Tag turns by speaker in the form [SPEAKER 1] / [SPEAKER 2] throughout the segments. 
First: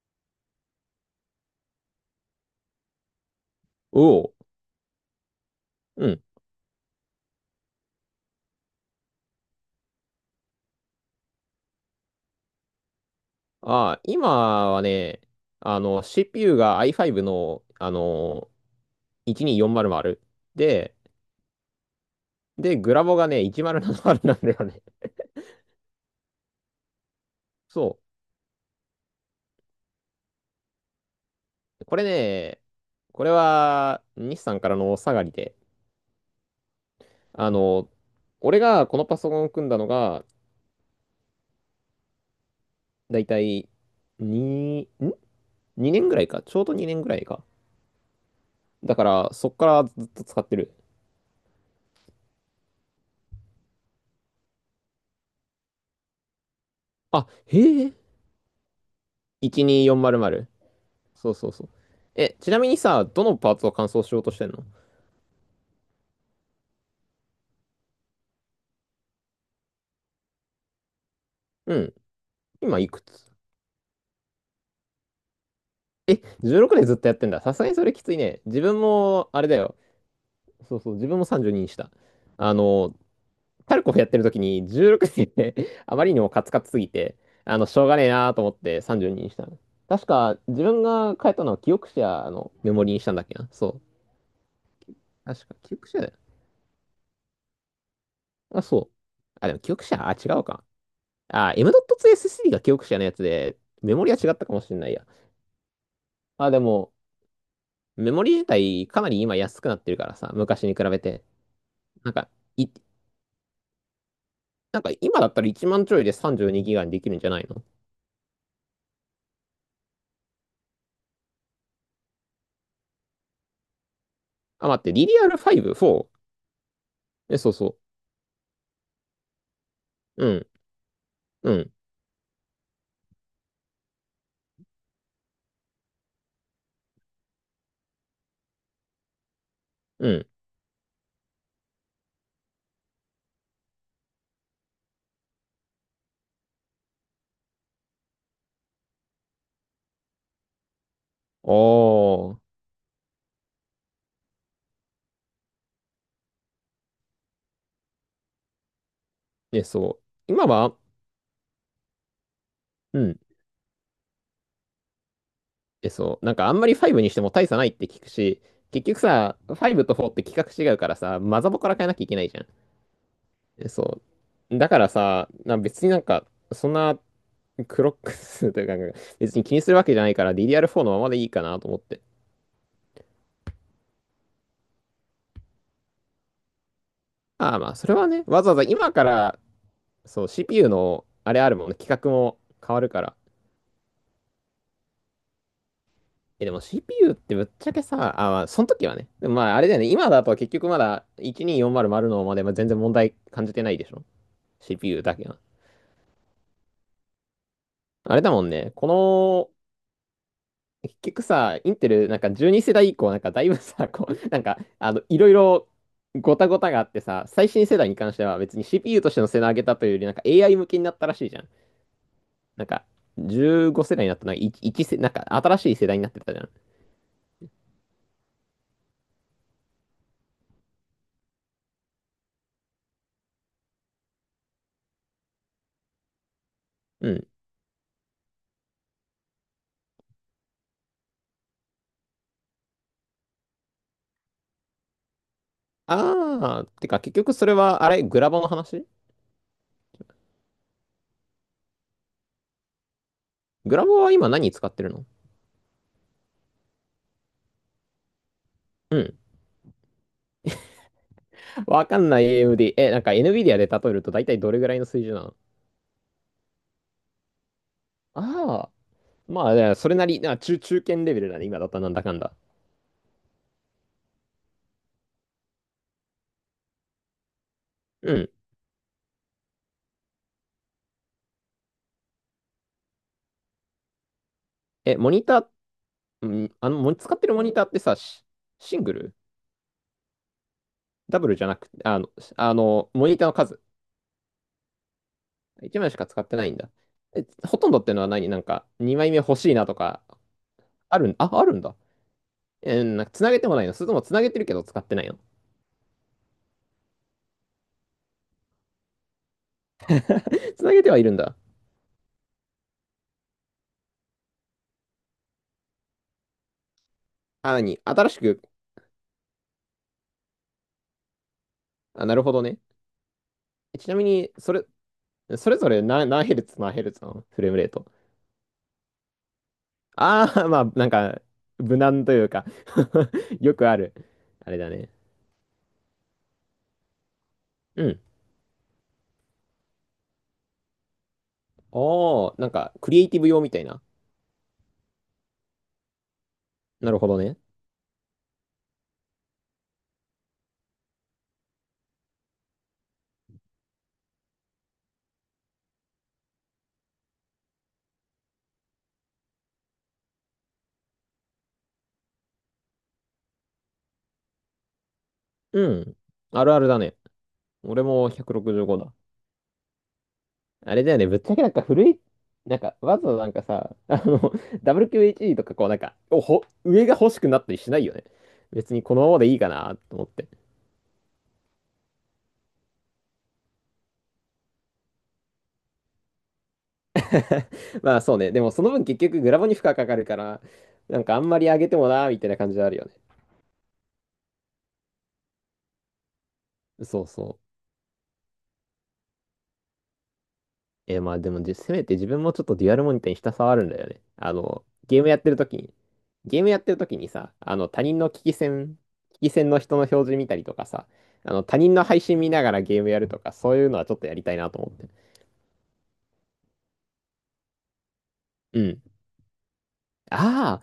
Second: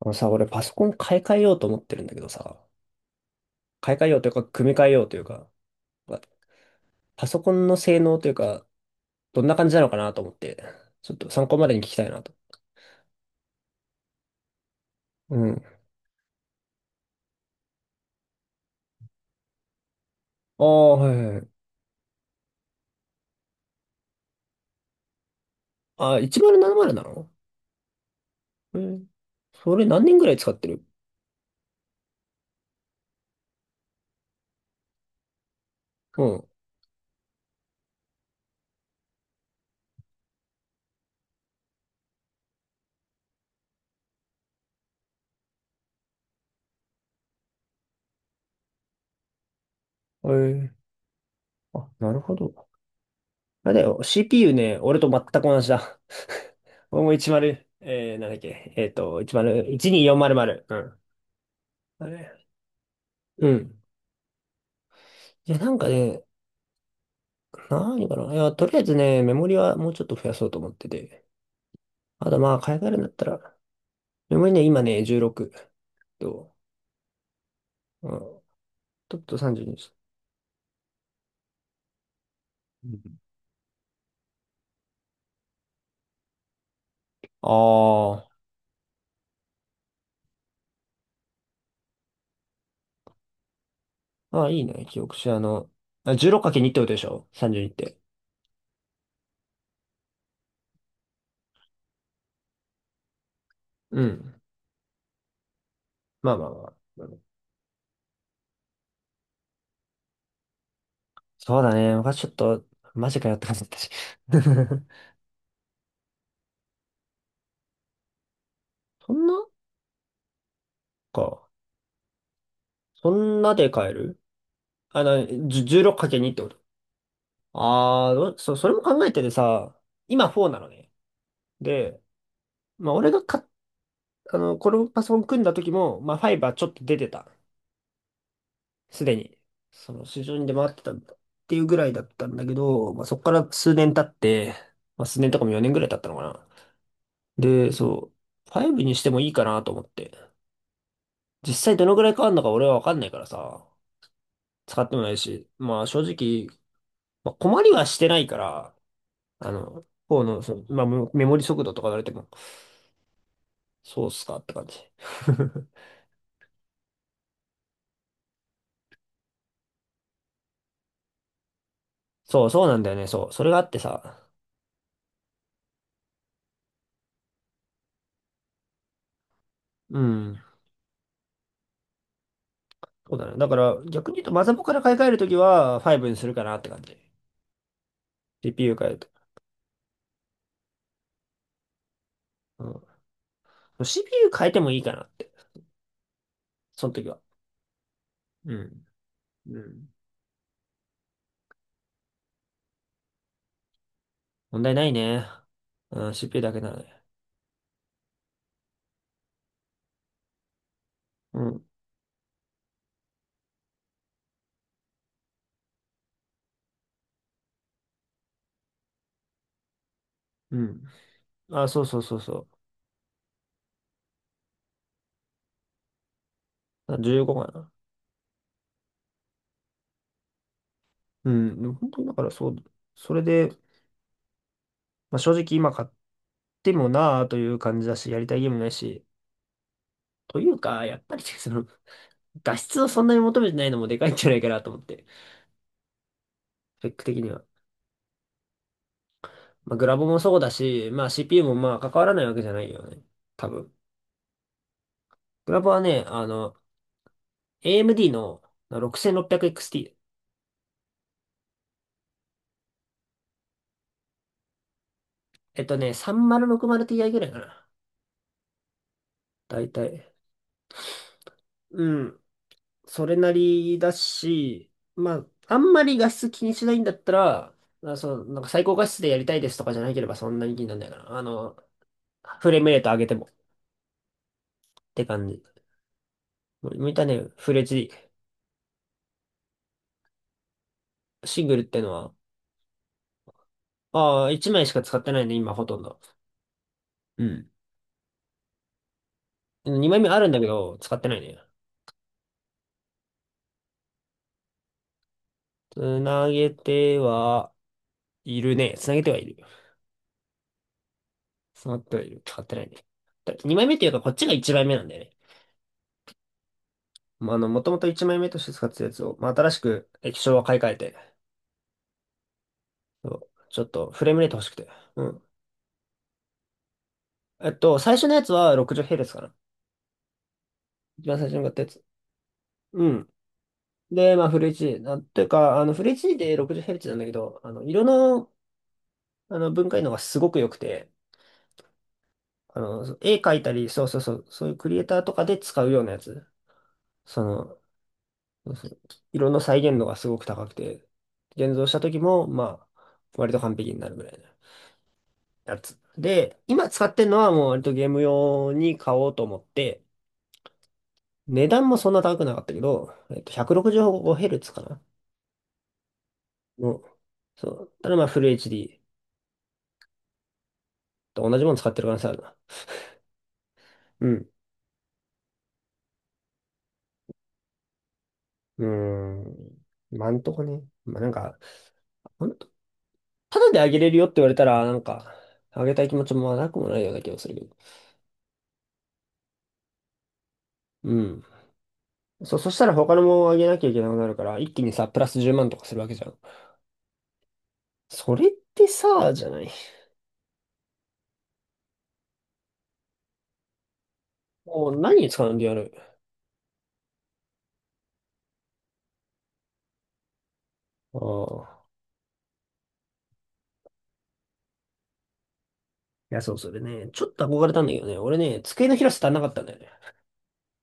[SPEAKER 1] あのさ、俺パソコン買い替えようと思ってるんだけどさ、買い
[SPEAKER 2] お
[SPEAKER 1] 替えようという
[SPEAKER 2] お、
[SPEAKER 1] か、組み替えようというか、
[SPEAKER 2] う
[SPEAKER 1] まあ
[SPEAKER 2] ん。
[SPEAKER 1] パソコンの性能というか、どんな感じなのかなと思って、ちょっと参考までに聞きたいなと。
[SPEAKER 2] 今はね、
[SPEAKER 1] うん。
[SPEAKER 2] CPU が i5 の、12400
[SPEAKER 1] ああ、
[SPEAKER 2] で、
[SPEAKER 1] はいはいはい。
[SPEAKER 2] で、グラボがね、1070ななまるなんだよね。
[SPEAKER 1] あ、1070ななまるなの？
[SPEAKER 2] そ
[SPEAKER 1] えー、それ何年ぐらい使ってる？
[SPEAKER 2] う。これね、これは、日産からのお下がりで、
[SPEAKER 1] うん。
[SPEAKER 2] あの、俺がこのパソコンを組んだのが、だいたい2、ん ?2 年ぐらいか。ちょうど2年ぐらいか。だから、そっからずっと
[SPEAKER 1] え
[SPEAKER 2] 使って
[SPEAKER 1] ー、
[SPEAKER 2] る。
[SPEAKER 1] あ、なるほど。あれだよ、CPU ね、俺と全く同じだ。俺も
[SPEAKER 2] あ、
[SPEAKER 1] 10、
[SPEAKER 2] へえ、
[SPEAKER 1] なんだっけ、10、
[SPEAKER 2] 12400。
[SPEAKER 1] 12400。うん。
[SPEAKER 2] そうそうそう。
[SPEAKER 1] あれ？
[SPEAKER 2] え、ちなみにさ、どの
[SPEAKER 1] う
[SPEAKER 2] パーツを
[SPEAKER 1] ん。
[SPEAKER 2] 完走しようとしてんの？
[SPEAKER 1] いや、なんかね、何かな。いや、とりあえずね、メモリはもうちょっと増やそうと思ってて。
[SPEAKER 2] うん。
[SPEAKER 1] あとまあ、買
[SPEAKER 2] 今
[SPEAKER 1] い替
[SPEAKER 2] い
[SPEAKER 1] えるん
[SPEAKER 2] く
[SPEAKER 1] だった
[SPEAKER 2] つ？
[SPEAKER 1] ら、メモリね、今ね、16
[SPEAKER 2] え、
[SPEAKER 1] と、
[SPEAKER 2] 16でずっとやってんだ。さすがにそれき
[SPEAKER 1] う
[SPEAKER 2] つい
[SPEAKER 1] ん、
[SPEAKER 2] ね。自分
[SPEAKER 1] ちょっ
[SPEAKER 2] も、
[SPEAKER 1] と
[SPEAKER 2] あれだ
[SPEAKER 1] 32
[SPEAKER 2] よ。
[SPEAKER 1] です。
[SPEAKER 2] そうそう、自分も32にした。あ
[SPEAKER 1] う
[SPEAKER 2] の、
[SPEAKER 1] ん。
[SPEAKER 2] タルコフやってる時に16で あまりにもカツカツすぎて、しょうがねえ
[SPEAKER 1] あ
[SPEAKER 2] なーと思って32にしたの。確か、自分が変えたのは記憶者のメモリにしたんだっけな。そう。
[SPEAKER 1] あ、あ、いいね、記憶し、
[SPEAKER 2] 確か、記憶者だよ。
[SPEAKER 1] あ 16×2 ってことでしょ？ 32 って。
[SPEAKER 2] あ、そう。あ、でも記憶者、あ、違うか。あ、M.2 SSD が記憶者のやつで、メ
[SPEAKER 1] う
[SPEAKER 2] モリは違
[SPEAKER 1] ん。
[SPEAKER 2] ったかもしれないや。
[SPEAKER 1] まあま
[SPEAKER 2] ま
[SPEAKER 1] あ
[SPEAKER 2] あ、で
[SPEAKER 1] まあ。
[SPEAKER 2] も、
[SPEAKER 1] うん。
[SPEAKER 2] メモリ自体かなり今安くなってるからさ、昔に比べて。
[SPEAKER 1] そうだね。
[SPEAKER 2] なん
[SPEAKER 1] 昔ち
[SPEAKER 2] か、
[SPEAKER 1] ょっと、
[SPEAKER 2] い、
[SPEAKER 1] マジかよって感じだったし。
[SPEAKER 2] なん か今だったら1万ちょいで32ギガにできるんじゃないの？
[SPEAKER 1] そんなか。そんなで買える？
[SPEAKER 2] あ、待って、DDR5、4？
[SPEAKER 1] 16×2 ってこと？
[SPEAKER 2] え、そうそ
[SPEAKER 1] ああどうそ、それも考えててさ、
[SPEAKER 2] う。
[SPEAKER 1] 今
[SPEAKER 2] うん、
[SPEAKER 1] 4なのね。
[SPEAKER 2] うん、
[SPEAKER 1] で、まあ、俺がか、このパソコン組んだ時も、まあ、ファイバーちょっと出てた。すでに。
[SPEAKER 2] う
[SPEAKER 1] 市
[SPEAKER 2] ん。
[SPEAKER 1] 場に出回ってたんだっていうぐらいだったんだけど、まあ、そこから数年経って、まあ、数年とかも4年ぐらい経ったのかな。で、そう、ファイブにしてもいいかなと思って。実際どのぐらい変わ
[SPEAKER 2] お
[SPEAKER 1] る
[SPEAKER 2] ー。
[SPEAKER 1] のか俺はわかんないからさ、使ってもないし、まあ、正直、まあ、困りはしてないから、
[SPEAKER 2] え、そ
[SPEAKER 1] 方
[SPEAKER 2] う。
[SPEAKER 1] の、
[SPEAKER 2] 今は、
[SPEAKER 1] まあ、メモリ速度とか言われても、
[SPEAKER 2] うん。
[SPEAKER 1] そうっすかって感じ。
[SPEAKER 2] え、そう。なんかあんまり5にしても大差ないって聞くし、結局さ、5と4って規格違うからさ、マザボから変えなきゃいけないじゃ
[SPEAKER 1] そ
[SPEAKER 2] ん。
[SPEAKER 1] う、そうなんだよね、そう。それがあ
[SPEAKER 2] え、
[SPEAKER 1] って
[SPEAKER 2] そ
[SPEAKER 1] さ、
[SPEAKER 2] う。だからさ、別になんか、そんな クロックスというか、別に気にするわけ
[SPEAKER 1] う
[SPEAKER 2] じゃないから
[SPEAKER 1] ん。
[SPEAKER 2] DDR4 のままでいいかなと思って。
[SPEAKER 1] そうだね。だから、逆に言うと、マザコンから買い替えるときは、5にするかなって感じ。
[SPEAKER 2] ああまあ、それはね、わざわざ
[SPEAKER 1] CPU 変え
[SPEAKER 2] 今
[SPEAKER 1] る
[SPEAKER 2] か
[SPEAKER 1] と。
[SPEAKER 2] ら、そう、CPU の、あれあるもんね、規格も変わるから。
[SPEAKER 1] うん。CPU 変えてもいいかなって。
[SPEAKER 2] え、でも
[SPEAKER 1] その時
[SPEAKER 2] CPU っ
[SPEAKER 1] は。
[SPEAKER 2] てぶっちゃけさ、あ、まあ、
[SPEAKER 1] う
[SPEAKER 2] その
[SPEAKER 1] ん。
[SPEAKER 2] 時はね、でもまあ、
[SPEAKER 1] う
[SPEAKER 2] あれだよね、
[SPEAKER 1] ん。
[SPEAKER 2] 今だと結局まだ12400のまるまで全然問題感じてないでしょ？
[SPEAKER 1] 問題ない
[SPEAKER 2] CPU だけ
[SPEAKER 1] ね。
[SPEAKER 2] は。
[SPEAKER 1] うん、CPU だけならね。
[SPEAKER 2] あれだもんね、この結局
[SPEAKER 1] う
[SPEAKER 2] さ、
[SPEAKER 1] ん。
[SPEAKER 2] インテル、なんか12世代以降、なんかだいぶさ、こう、なんか、いろいろごたごたがあってさ、最新世代に関しては別に CPU としての性能上げたというより、なんか AI
[SPEAKER 1] う
[SPEAKER 2] 向け
[SPEAKER 1] ん。
[SPEAKER 2] になったらしいじゃん。
[SPEAKER 1] あ、そうそうそうそ
[SPEAKER 2] なんか、15世代になったな、1、一世、なんか新しい世代になってたじゃん。
[SPEAKER 1] う。あ15かな。うん。でも本当にだからそう。それで、まあ、正直今買っても
[SPEAKER 2] う
[SPEAKER 1] なあ
[SPEAKER 2] ん。
[SPEAKER 1] という感じだし、やりたいゲームないし。というか、やっぱり画質をそんなに求めてないのもでかいんじゃないかなと思って。ス
[SPEAKER 2] て
[SPEAKER 1] ペッ
[SPEAKER 2] か
[SPEAKER 1] ク
[SPEAKER 2] 結
[SPEAKER 1] 的に
[SPEAKER 2] 局
[SPEAKER 1] は。
[SPEAKER 2] それは、あれ、グラボの話？
[SPEAKER 1] まあ、グラボもそうだし、まあ CPU もまあ関わらないわけじゃないよね。多分。
[SPEAKER 2] グラボは今何使ってるの？
[SPEAKER 1] グラボはね、AMD の
[SPEAKER 2] うん。
[SPEAKER 1] 6600XT。
[SPEAKER 2] わかんない AMD。え、なんか NVIDIA で例えると大体どれぐらいの水準なの？
[SPEAKER 1] 3 0 6 0 t ぐらいかな。
[SPEAKER 2] ああー、まあ、
[SPEAKER 1] だ
[SPEAKER 2] じ
[SPEAKER 1] い
[SPEAKER 2] ゃあ
[SPEAKER 1] た
[SPEAKER 2] それな
[SPEAKER 1] い。
[SPEAKER 2] り、中堅レベルだね、今だったらなんだ
[SPEAKER 1] う
[SPEAKER 2] かん
[SPEAKER 1] ん。
[SPEAKER 2] だ。
[SPEAKER 1] それなりだし、まあ、あんまり画質気にしないんだったら、まあ、
[SPEAKER 2] う
[SPEAKER 1] そ
[SPEAKER 2] ん、
[SPEAKER 1] う、なんか最高画質でやりたいですとかじゃなければそんなに気にならないかな。フレームレート上げてもっ
[SPEAKER 2] え、
[SPEAKER 1] て
[SPEAKER 2] モニ
[SPEAKER 1] 感
[SPEAKER 2] タ
[SPEAKER 1] じ。
[SPEAKER 2] ー、うん、
[SPEAKER 1] 見た
[SPEAKER 2] 使って
[SPEAKER 1] ね、
[SPEAKER 2] るモ
[SPEAKER 1] フ
[SPEAKER 2] ニ
[SPEAKER 1] レ
[SPEAKER 2] ター
[SPEAKER 1] ッ
[SPEAKER 2] って
[SPEAKER 1] チ。
[SPEAKER 2] さ、シングルダブル
[SPEAKER 1] シ
[SPEAKER 2] じ
[SPEAKER 1] ン
[SPEAKER 2] ゃ
[SPEAKER 1] グ
[SPEAKER 2] な
[SPEAKER 1] ルっ
[SPEAKER 2] くて、
[SPEAKER 1] てのは、
[SPEAKER 2] モニターの数。
[SPEAKER 1] ああ、1枚しか使ってないね、今ほと
[SPEAKER 2] 1
[SPEAKER 1] ん
[SPEAKER 2] 枚し
[SPEAKER 1] ど。
[SPEAKER 2] か使ってないんだ。
[SPEAKER 1] う
[SPEAKER 2] え、
[SPEAKER 1] ん。
[SPEAKER 2] ほとんどってのは何？なんか、2枚目欲しいなと
[SPEAKER 1] 2枚
[SPEAKER 2] か、
[SPEAKER 1] 目あるんだけど、使
[SPEAKER 2] あ
[SPEAKER 1] って
[SPEAKER 2] る
[SPEAKER 1] な
[SPEAKER 2] ん、
[SPEAKER 1] い
[SPEAKER 2] あ、
[SPEAKER 1] ね。
[SPEAKER 2] あるんだ。なんか、つなげてもないの？それともつなげてるけど使ってないの？
[SPEAKER 1] つなげてはいるね。つなげてはいる。
[SPEAKER 2] つなげてはいるんだ。
[SPEAKER 1] つながってはいる。使ってないね。だ2枚目っていうか、こっちが1枚目なんだよね。まあ、
[SPEAKER 2] あ、
[SPEAKER 1] もとも
[SPEAKER 2] 何
[SPEAKER 1] と1
[SPEAKER 2] 新
[SPEAKER 1] 枚
[SPEAKER 2] し
[SPEAKER 1] 目と
[SPEAKER 2] く、
[SPEAKER 1] して使ってたやつを、まあ、新しく液晶は買い替えて、
[SPEAKER 2] あ、なるほどね。
[SPEAKER 1] そうちょっ
[SPEAKER 2] えち
[SPEAKER 1] と
[SPEAKER 2] な
[SPEAKER 1] フ
[SPEAKER 2] み
[SPEAKER 1] レームレー
[SPEAKER 2] に、
[SPEAKER 1] ト欲し
[SPEAKER 2] そ
[SPEAKER 1] く
[SPEAKER 2] れ、
[SPEAKER 1] て。うん。
[SPEAKER 2] それぞれ何ヘルツ、何ヘルツなの？フレームレート。
[SPEAKER 1] 最初のやつは 60Hz かな。
[SPEAKER 2] ああ、まあ、なん
[SPEAKER 1] 一番
[SPEAKER 2] か、
[SPEAKER 1] 最初に買ったや
[SPEAKER 2] 無
[SPEAKER 1] つ。
[SPEAKER 2] 難というか
[SPEAKER 1] うん。
[SPEAKER 2] よくある。
[SPEAKER 1] で、まあ、フル
[SPEAKER 2] あれだ
[SPEAKER 1] HD。
[SPEAKER 2] ね。
[SPEAKER 1] なんていうか、フル HD で 60Hz なんだけど、
[SPEAKER 2] う
[SPEAKER 1] 色
[SPEAKER 2] ん。
[SPEAKER 1] の、分解能がすごく良くて、
[SPEAKER 2] ああ、なんか、クリエイ
[SPEAKER 1] 絵
[SPEAKER 2] ティブ
[SPEAKER 1] 描
[SPEAKER 2] 用
[SPEAKER 1] い
[SPEAKER 2] み
[SPEAKER 1] た
[SPEAKER 2] たい
[SPEAKER 1] り、
[SPEAKER 2] な。
[SPEAKER 1] そうそうそう、そういうクリエイターとかで使うようなやつ。
[SPEAKER 2] なるほど
[SPEAKER 1] そ
[SPEAKER 2] ね。
[SPEAKER 1] の、そうそう色の再現度がすごく高くて、現像した時も、まあ、割と完璧になるぐらいのやつ。で、今使ってるのはもう割とゲーム用に買おうと思って、値段もそんな高くなかったけど、165Hz かな
[SPEAKER 2] うん。あるあるだ
[SPEAKER 1] の、
[SPEAKER 2] ね。
[SPEAKER 1] そう。
[SPEAKER 2] 俺
[SPEAKER 1] ただまあ、
[SPEAKER 2] も
[SPEAKER 1] フル
[SPEAKER 2] 165
[SPEAKER 1] HD
[SPEAKER 2] だ。あれだよね、ぶっ
[SPEAKER 1] と
[SPEAKER 2] ちゃ
[SPEAKER 1] 同
[SPEAKER 2] け
[SPEAKER 1] じ
[SPEAKER 2] な
[SPEAKER 1] も
[SPEAKER 2] ん
[SPEAKER 1] の
[SPEAKER 2] か
[SPEAKER 1] 使ってる
[SPEAKER 2] 古
[SPEAKER 1] 可能
[SPEAKER 2] い、
[SPEAKER 1] 性あるな。
[SPEAKER 2] なんか、わざわざなんかさ、
[SPEAKER 1] うん。
[SPEAKER 2] WQHD とかこうなんか、上が欲しくなったりしないよね。
[SPEAKER 1] うー
[SPEAKER 2] 別にこのままでいいか
[SPEAKER 1] ん。
[SPEAKER 2] なと思
[SPEAKER 1] ま
[SPEAKER 2] っ
[SPEAKER 1] あん
[SPEAKER 2] て。
[SPEAKER 1] とこね。まあ、なんか、ただであげれるよって言われたら、なんか、あげたい気持ちもなくもないような気がするけど。
[SPEAKER 2] まあそうね、でもその分結局グラボに負荷かかるから、
[SPEAKER 1] う
[SPEAKER 2] なんかあ
[SPEAKER 1] ん。
[SPEAKER 2] んまり上げてもな、みたいな
[SPEAKER 1] そそ
[SPEAKER 2] 感
[SPEAKER 1] し
[SPEAKER 2] じ
[SPEAKER 1] た
[SPEAKER 2] はあ
[SPEAKER 1] ら
[SPEAKER 2] るよね。
[SPEAKER 1] 他のもあげなきゃいけなくなるから、一気にさ、プラス10万とかするわけじゃん。
[SPEAKER 2] そうそう。
[SPEAKER 1] それってさ、じゃない。
[SPEAKER 2] まあでもせめて自分もちょっとデュアルモニターにひたすらあるんだよね。
[SPEAKER 1] もう何に使うんでやる。
[SPEAKER 2] ゲームやってる時にさ、他人の危機戦の人の表示見たりとかさ、
[SPEAKER 1] あ
[SPEAKER 2] 他
[SPEAKER 1] あ。
[SPEAKER 2] 人の配信見ながらゲームやるとか、そういうのはちょっとやりたいなと思って。
[SPEAKER 1] いや、そう、それね、ちょっと憧れたんだけどね、俺ね、
[SPEAKER 2] う
[SPEAKER 1] 机の
[SPEAKER 2] ん。
[SPEAKER 1] 広さ足んなかったんだよね。
[SPEAKER 2] ああ、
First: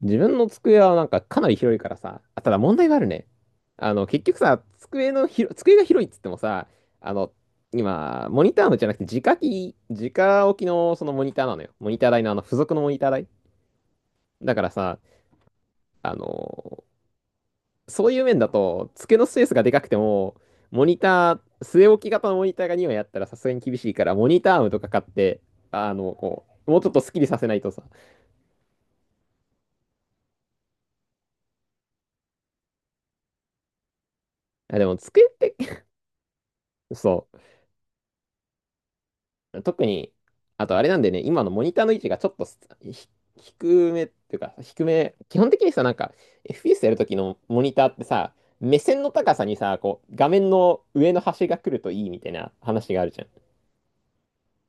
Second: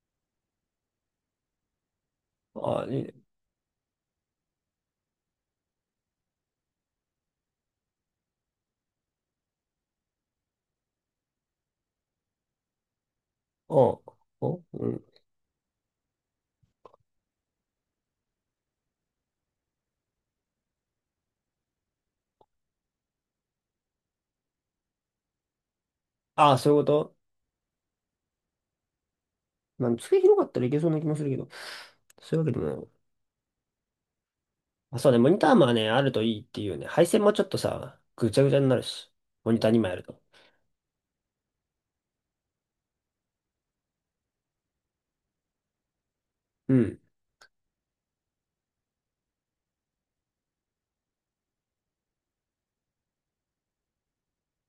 [SPEAKER 2] 自分の机はなんかかなり広いからさ、あただ問
[SPEAKER 1] ああ、い
[SPEAKER 2] 題があ
[SPEAKER 1] い
[SPEAKER 2] る
[SPEAKER 1] ね。
[SPEAKER 2] ね。結局さ、机のひろ、机が広いっつってもさ、あの、今、モニターのじゃなくて、直置きのそのモニターなのよ。モニター台のあの、付属のモニター台。
[SPEAKER 1] ああ、
[SPEAKER 2] だ
[SPEAKER 1] お
[SPEAKER 2] から
[SPEAKER 1] う
[SPEAKER 2] さ、
[SPEAKER 1] ん。
[SPEAKER 2] あの、そういう面だと、机のスペースがでかくても、モニター、据え置き型のモニターが2枚あったらさすがに厳しいから、モニターアームとか買って、こ
[SPEAKER 1] ああ、
[SPEAKER 2] う、
[SPEAKER 1] そうい
[SPEAKER 2] も
[SPEAKER 1] う
[SPEAKER 2] う
[SPEAKER 1] こ
[SPEAKER 2] ちょっとスッ
[SPEAKER 1] と。
[SPEAKER 2] キリさせないとさ。
[SPEAKER 1] まあ、机広かったらいけそうな気もするけど、そういうわけでもない。
[SPEAKER 2] あでも、
[SPEAKER 1] あ、そうね、
[SPEAKER 2] 机
[SPEAKER 1] モ
[SPEAKER 2] っ
[SPEAKER 1] ニター
[SPEAKER 2] て
[SPEAKER 1] もね、あるといいっていうね、配線
[SPEAKER 2] そ
[SPEAKER 1] もちょっとさ、ぐちゃぐちゃになるし、モニ
[SPEAKER 2] う、
[SPEAKER 1] ター
[SPEAKER 2] 特
[SPEAKER 1] 2枚ある
[SPEAKER 2] に、
[SPEAKER 1] と。
[SPEAKER 2] あとあれなんでね、今のモニターの位置がちょっと低めっていうか、低め、基本的にさ、なんか、
[SPEAKER 1] う
[SPEAKER 2] FPS やる
[SPEAKER 1] ん。
[SPEAKER 2] ときのモニターってさ、目線の高さにさ、こう、画面の上の端が来るといいみたいな話があるじゃん。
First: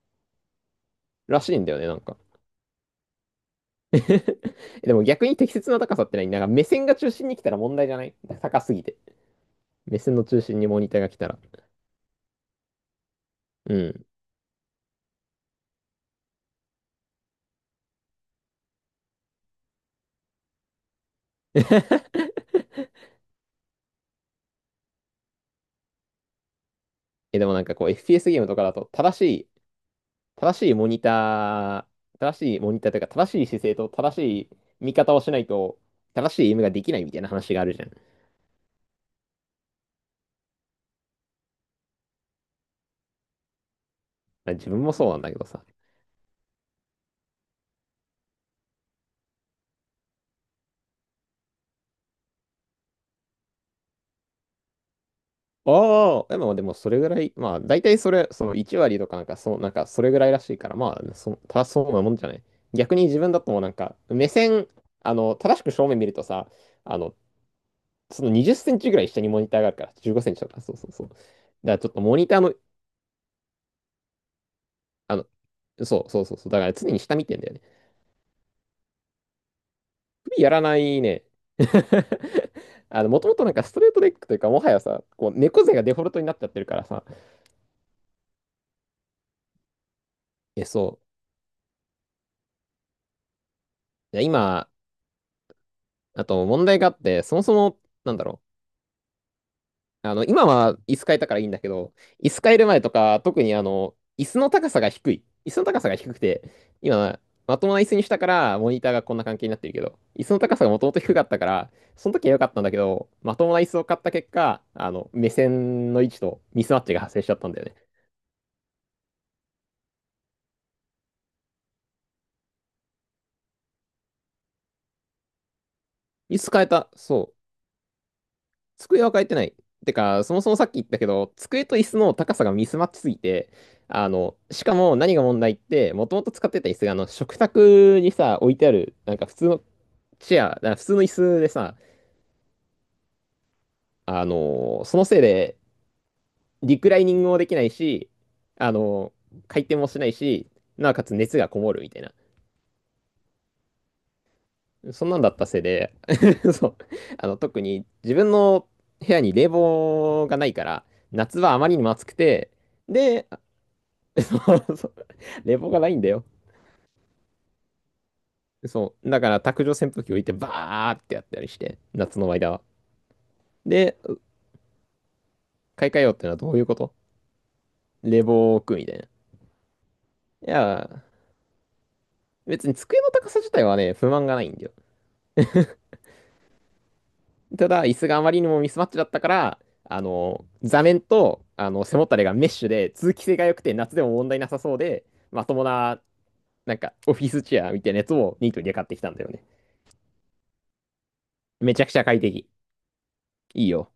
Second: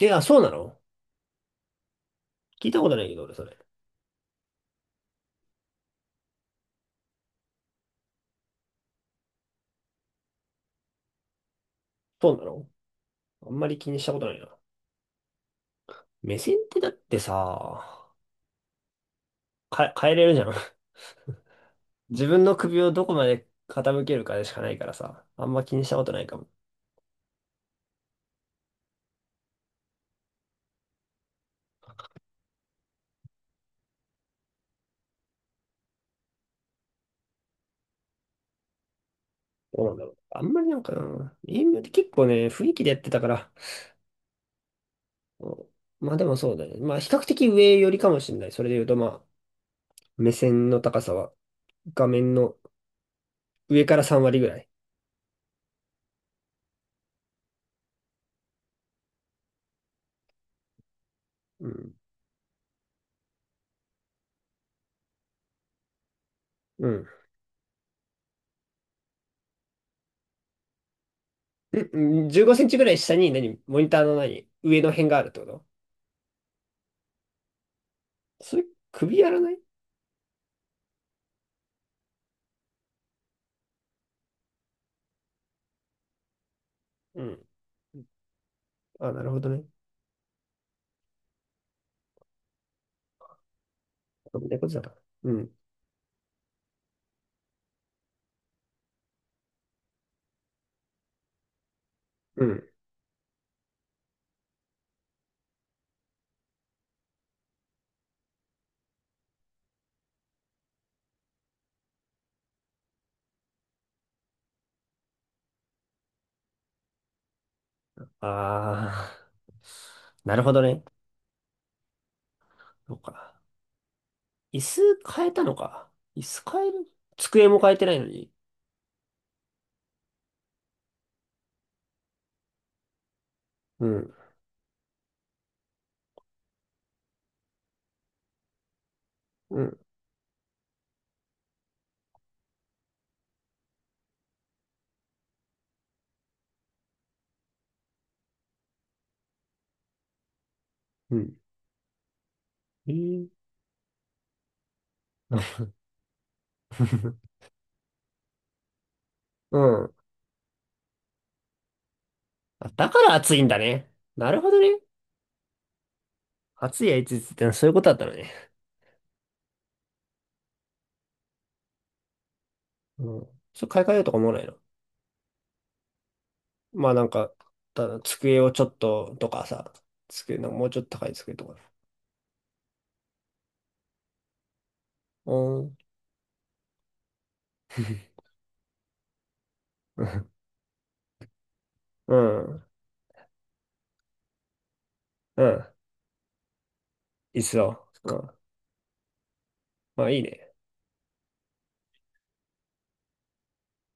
[SPEAKER 1] え、あ、そうなの？
[SPEAKER 2] らしいんだよね、なんか。
[SPEAKER 1] 聞いたことないけど、俺、それ。
[SPEAKER 2] でも逆に適切な高さってない？なんか目線が中心に来たら問題じゃない？高すぎて。目線の中心にモニターが来たら。
[SPEAKER 1] そうなの？あんま
[SPEAKER 2] う
[SPEAKER 1] り気にし
[SPEAKER 2] ん。
[SPEAKER 1] たことないな。目線ってだってさ、変えれるじゃん。自 分の首をどこまで傾けるかでしかないからさ、あんま気にしたことないかも。
[SPEAKER 2] え、でもなんかこう FPS ゲームとかだと正しいモニタ正しいモニターというか正しい姿勢と正しい見方をしないと正しいゲームができないみたいな話があるじゃん。
[SPEAKER 1] どうなんだろう。あんまりなんかな、エイムって結構ね、雰囲気でやってたから、
[SPEAKER 2] 自分もそうなんだけど
[SPEAKER 1] う
[SPEAKER 2] さ。
[SPEAKER 1] ん。まあでもそうだね。まあ比較的上よりかもしれない。それで言うとまあ、目線の高さは画面の上から3割ぐらい。
[SPEAKER 2] ああ、でもそれぐらい、まあ、大体その1割とかなんか、そう、なんか、それぐらいらしいから、まあ、正
[SPEAKER 1] う
[SPEAKER 2] しそう
[SPEAKER 1] ん。
[SPEAKER 2] なもんじゃない。逆に自分だともうなんか、目線、正しく正面見るとさ、
[SPEAKER 1] う
[SPEAKER 2] あ
[SPEAKER 1] ん。
[SPEAKER 2] の、その20センチぐらい下にモニターがあるから、15センチとか、そうそうそう。だからちょっとモ
[SPEAKER 1] ん
[SPEAKER 2] ニター
[SPEAKER 1] 15
[SPEAKER 2] の、
[SPEAKER 1] センチぐらい下に何モニターの何上の辺
[SPEAKER 2] あ
[SPEAKER 1] があ
[SPEAKER 2] の、
[SPEAKER 1] るってこと？
[SPEAKER 2] そうそうそうそう、だから常に下見てんだよね。
[SPEAKER 1] それ、首やらない？
[SPEAKER 2] 首やらないね。もともとなんかストレートレッグというか、もはやさ、こう、猫背がデフォルトになっちゃってるからさ、
[SPEAKER 1] うん。あ、なるほどね。
[SPEAKER 2] え、そう。いや
[SPEAKER 1] そういうこ
[SPEAKER 2] 今、
[SPEAKER 1] とだから。うん。
[SPEAKER 2] あと問題があって、そもそも、なんだろう。今は椅子変えたからいいんだけど、椅子
[SPEAKER 1] う
[SPEAKER 2] 変える
[SPEAKER 1] ん。
[SPEAKER 2] 前とか、特にあの、椅子の高さが低くて、今、まともな椅子にしたから、モニターがこんな関係になってるけど、椅子の高さがもともと低かったから、その時は良かったんだけど、まともな椅子を買った結果、目線の位置とミスマッチが発生しちゃったんだよね。
[SPEAKER 1] ああ。なるほどね。そうか。椅子変えたのか。椅
[SPEAKER 2] 椅
[SPEAKER 1] 子
[SPEAKER 2] 子変え
[SPEAKER 1] 変える？
[SPEAKER 2] た。そう。
[SPEAKER 1] 机も変えてないのに。
[SPEAKER 2] 机は変えてない。てか、そもそもさっき言ったけど、机と椅子の高さがミスマッチすぎて、
[SPEAKER 1] うん。
[SPEAKER 2] しかも何が問題って、もともと使ってた椅子が、あの、食卓にさ、置いてある、
[SPEAKER 1] うん。
[SPEAKER 2] 普通の椅子でさ、そのせいで、リクライニングもできないし、あの、回転もしないし、なおかつ
[SPEAKER 1] うん。
[SPEAKER 2] 熱がこもるみたいな。
[SPEAKER 1] えー
[SPEAKER 2] そんなんだったせいで、そう、特に自分の部屋に冷
[SPEAKER 1] うん。
[SPEAKER 2] 房がないから、夏はあまりにも暑くて、
[SPEAKER 1] あだから
[SPEAKER 2] で、
[SPEAKER 1] 暑いんだね。なるほ
[SPEAKER 2] そ
[SPEAKER 1] ど
[SPEAKER 2] う
[SPEAKER 1] ね。
[SPEAKER 2] そう冷房がないんだよ。
[SPEAKER 1] 暑いやいついつってのはそういうことだったのね。
[SPEAKER 2] そう。だから卓上扇風機置いてバーってやったりして、夏の間は。
[SPEAKER 1] うん。それ買い替え
[SPEAKER 2] で、
[SPEAKER 1] ようとか思わないの？
[SPEAKER 2] 買い替えようってのはどういうこ
[SPEAKER 1] ま
[SPEAKER 2] と？
[SPEAKER 1] あなんか、ただ
[SPEAKER 2] 冷房
[SPEAKER 1] 机を
[SPEAKER 2] を
[SPEAKER 1] ちょ
[SPEAKER 2] 置
[SPEAKER 1] っ
[SPEAKER 2] くみたいな。い
[SPEAKER 1] ととかさ、机のもうちょっと
[SPEAKER 2] や、
[SPEAKER 1] 高い机とか。
[SPEAKER 2] 別に机の高さ自体はね、不満がないんだよ。
[SPEAKER 1] うん。
[SPEAKER 2] ただ、椅子があまりにもミスマッチだったから、座面と、背も
[SPEAKER 1] う
[SPEAKER 2] たれがメッ
[SPEAKER 1] ん。
[SPEAKER 2] シュで、通気性が良くて夏でも問題なさそうで、
[SPEAKER 1] う
[SPEAKER 2] まとも
[SPEAKER 1] ん。
[SPEAKER 2] な、なんか、オフィ
[SPEAKER 1] いっ
[SPEAKER 2] スチェアみ
[SPEAKER 1] そ。
[SPEAKER 2] たいなや
[SPEAKER 1] う
[SPEAKER 2] つ
[SPEAKER 1] ん。
[SPEAKER 2] をニートにで買ってきたんだよね。
[SPEAKER 1] まあいいね。
[SPEAKER 2] めちゃくちゃ快適。いいよ。